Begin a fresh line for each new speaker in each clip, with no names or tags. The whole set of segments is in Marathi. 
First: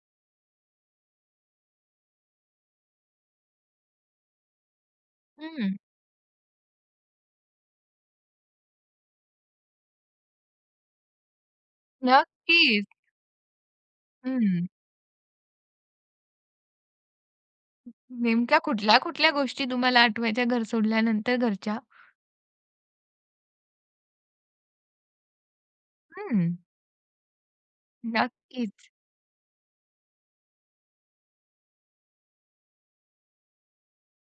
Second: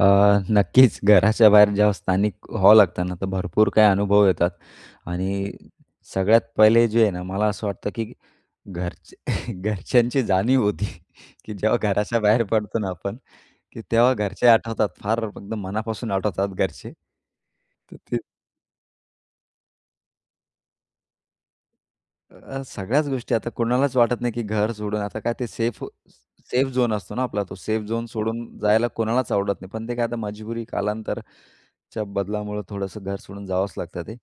अ, नक्कीच घराच्या बाहेर जेव्हा स्थानिक व्हावं लागतं ना, तर भरपूर काही अनुभव येतात आणि
हं.
सगळ्यात पहिले जे आहे ना मला असं वाटतं की घर घरच्यांची जाणीव होती की जेव्हा घराच्या बाहेर पडतो
नक्कीच.
ना, आपण की तेव्हा घरचे
हं.
आठवतात फार फक्त मनापासून आठवतात घरचे तर ते
नेमक्या कुठल्या-कुठल्या गोष्टी तुम्हाला आठवायच्या घर सोडल्यानंतर घरच्या.
अ, सगळ्याच गोष्टी आता कोणालाच वाटत नाही की घर सोडून आता काय ते सेफ
हं.
सेफ झोन असतो ना आपला तो सेफ झोन सोडून जायला
नक्कीच.
कोणालाच आवडत नाही. पण ते काय आता मजबुरी कालांतराच्या बदलामुळं थोडंसं घर सोडून जावंच लागतं ते.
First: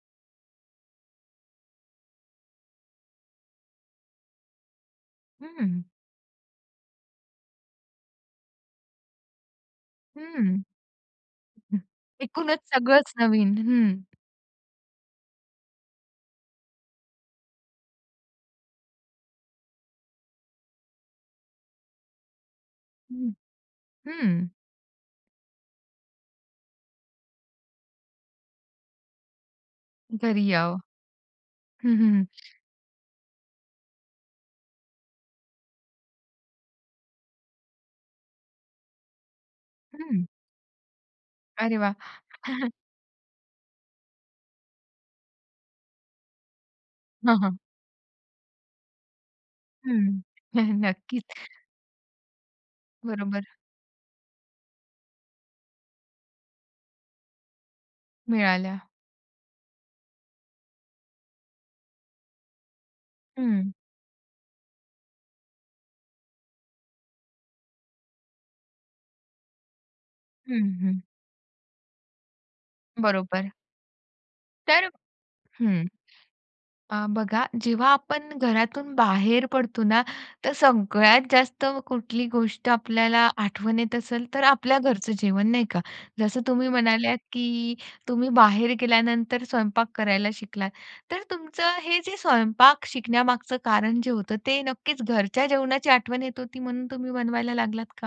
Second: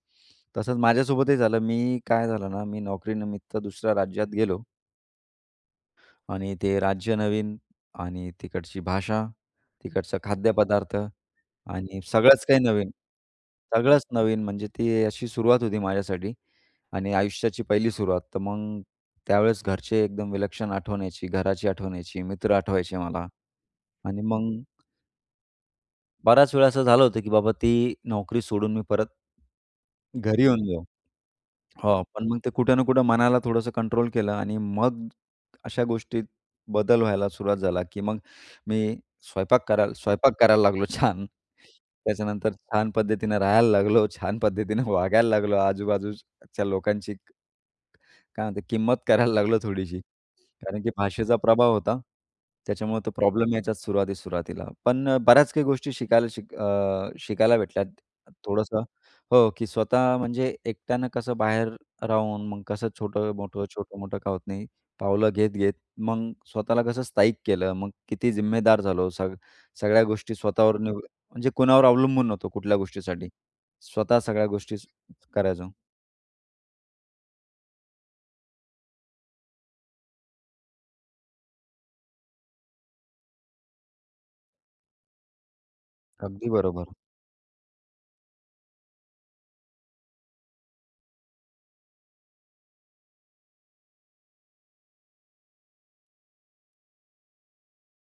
तसंच माझ्यासोबतही झालं. मी काय झालं ना? मी नोकरीनिमित्त दुसऱ्या राज्यात गेलो.
हं.
आणि ते राज्य नवीन आणि तिकडची भाषा, तिकडचं
हं.
खाद्यपदार्थ आणि सगळंच
एकूणच
काही नवीन.
सगळंच नवीन, हं.
सगळंच नवीन म्हणजे ती अशी सुरुवात होती माझ्यासाठी आणि आयुष्याची पहिली सुरुवात तर मग, त्यावेळेस घरचे एकदम विलक्षण आठवण यायची, घराची आठवण यायची, मित्र आठवायचे मला
हं,
आणि
हं.
मग बराच वेळा असं झालं होतं ,की बाबा ती नोकरी सोडून मी परत घरी
घरी
येऊन
याव.
जाऊ.
हं,
हो
हं, हं.
पण मग ते कुठे ना कुठे मनाला थोडंसं कंट्रोल केलं आणि मग अशा गोष्टीत बदल व्हायला सुरुवात झाला, की मग मी स्वयंपाक करायला
हं.
स्वयंपाक करायला लागलो छान
अरे वाह!
त्याच्यानंतर छान पद्धतीने राहायला लागलो छान पद्धतीने वागायला लागलो आजूबाजूच च्या लोकांशी
हां, हां.
काय म्हणतो? किंमत करायला लागलो थोडीशी.
हं,
कारण की
नक्कीच.
भाषेचा प्रभाव होता, त्याच्यामुळे तो
बरोबर.
प्रॉब्लेम यायचाच सुरुवातीत सुरुवातीला. पण बऱ्याच काही गोष्टी शिकायला शिक अ, शिकायला भेटल्यात
मिळाल्या.
थोडंसं हो. की स्वतः म्हणजे एकट्यानं कसं बाहेर राहून मग कसं छोटं-मोठं,
हं.
छोटं-मोठं का होत नाही, पावलं घेत-घेत मग स्वतःला कसं स्थाईक केलं. मग किती जिम्मेदार झालो? सग सगळ्या गोष्टी
हं,
स्वतःवर
हं.
निवड म्हणजे कुणावर अवलंबून नव्हतो कुठल्या गोष्टीसाठी,
बरोबर.
स्वतः सगळ्या गोष्टी
तर
करायचो.
हं. अ, बघा जेव्हा आपण घरातून बाहेर पडतो ना तर सगळ्यात जास्त कुठली गोष्ट आपल्याला आठवण येत असेल तर आपल्या घरचं जेवण, नाही का? जसं
अगदी
तुम्ही
बरोबर.
म्हणाल्यात की तुम्ही बाहेर गेल्यानंतर स्वयंपाक करायला शिकलात. तर तुमचं हे जे स्वयंपाक शिकण्यामागचं कारण जे होतं ते नक्कीच घरच्या जेवणाची आठवण येत होती म्हणून तुम्ही बनवायला लागलात का?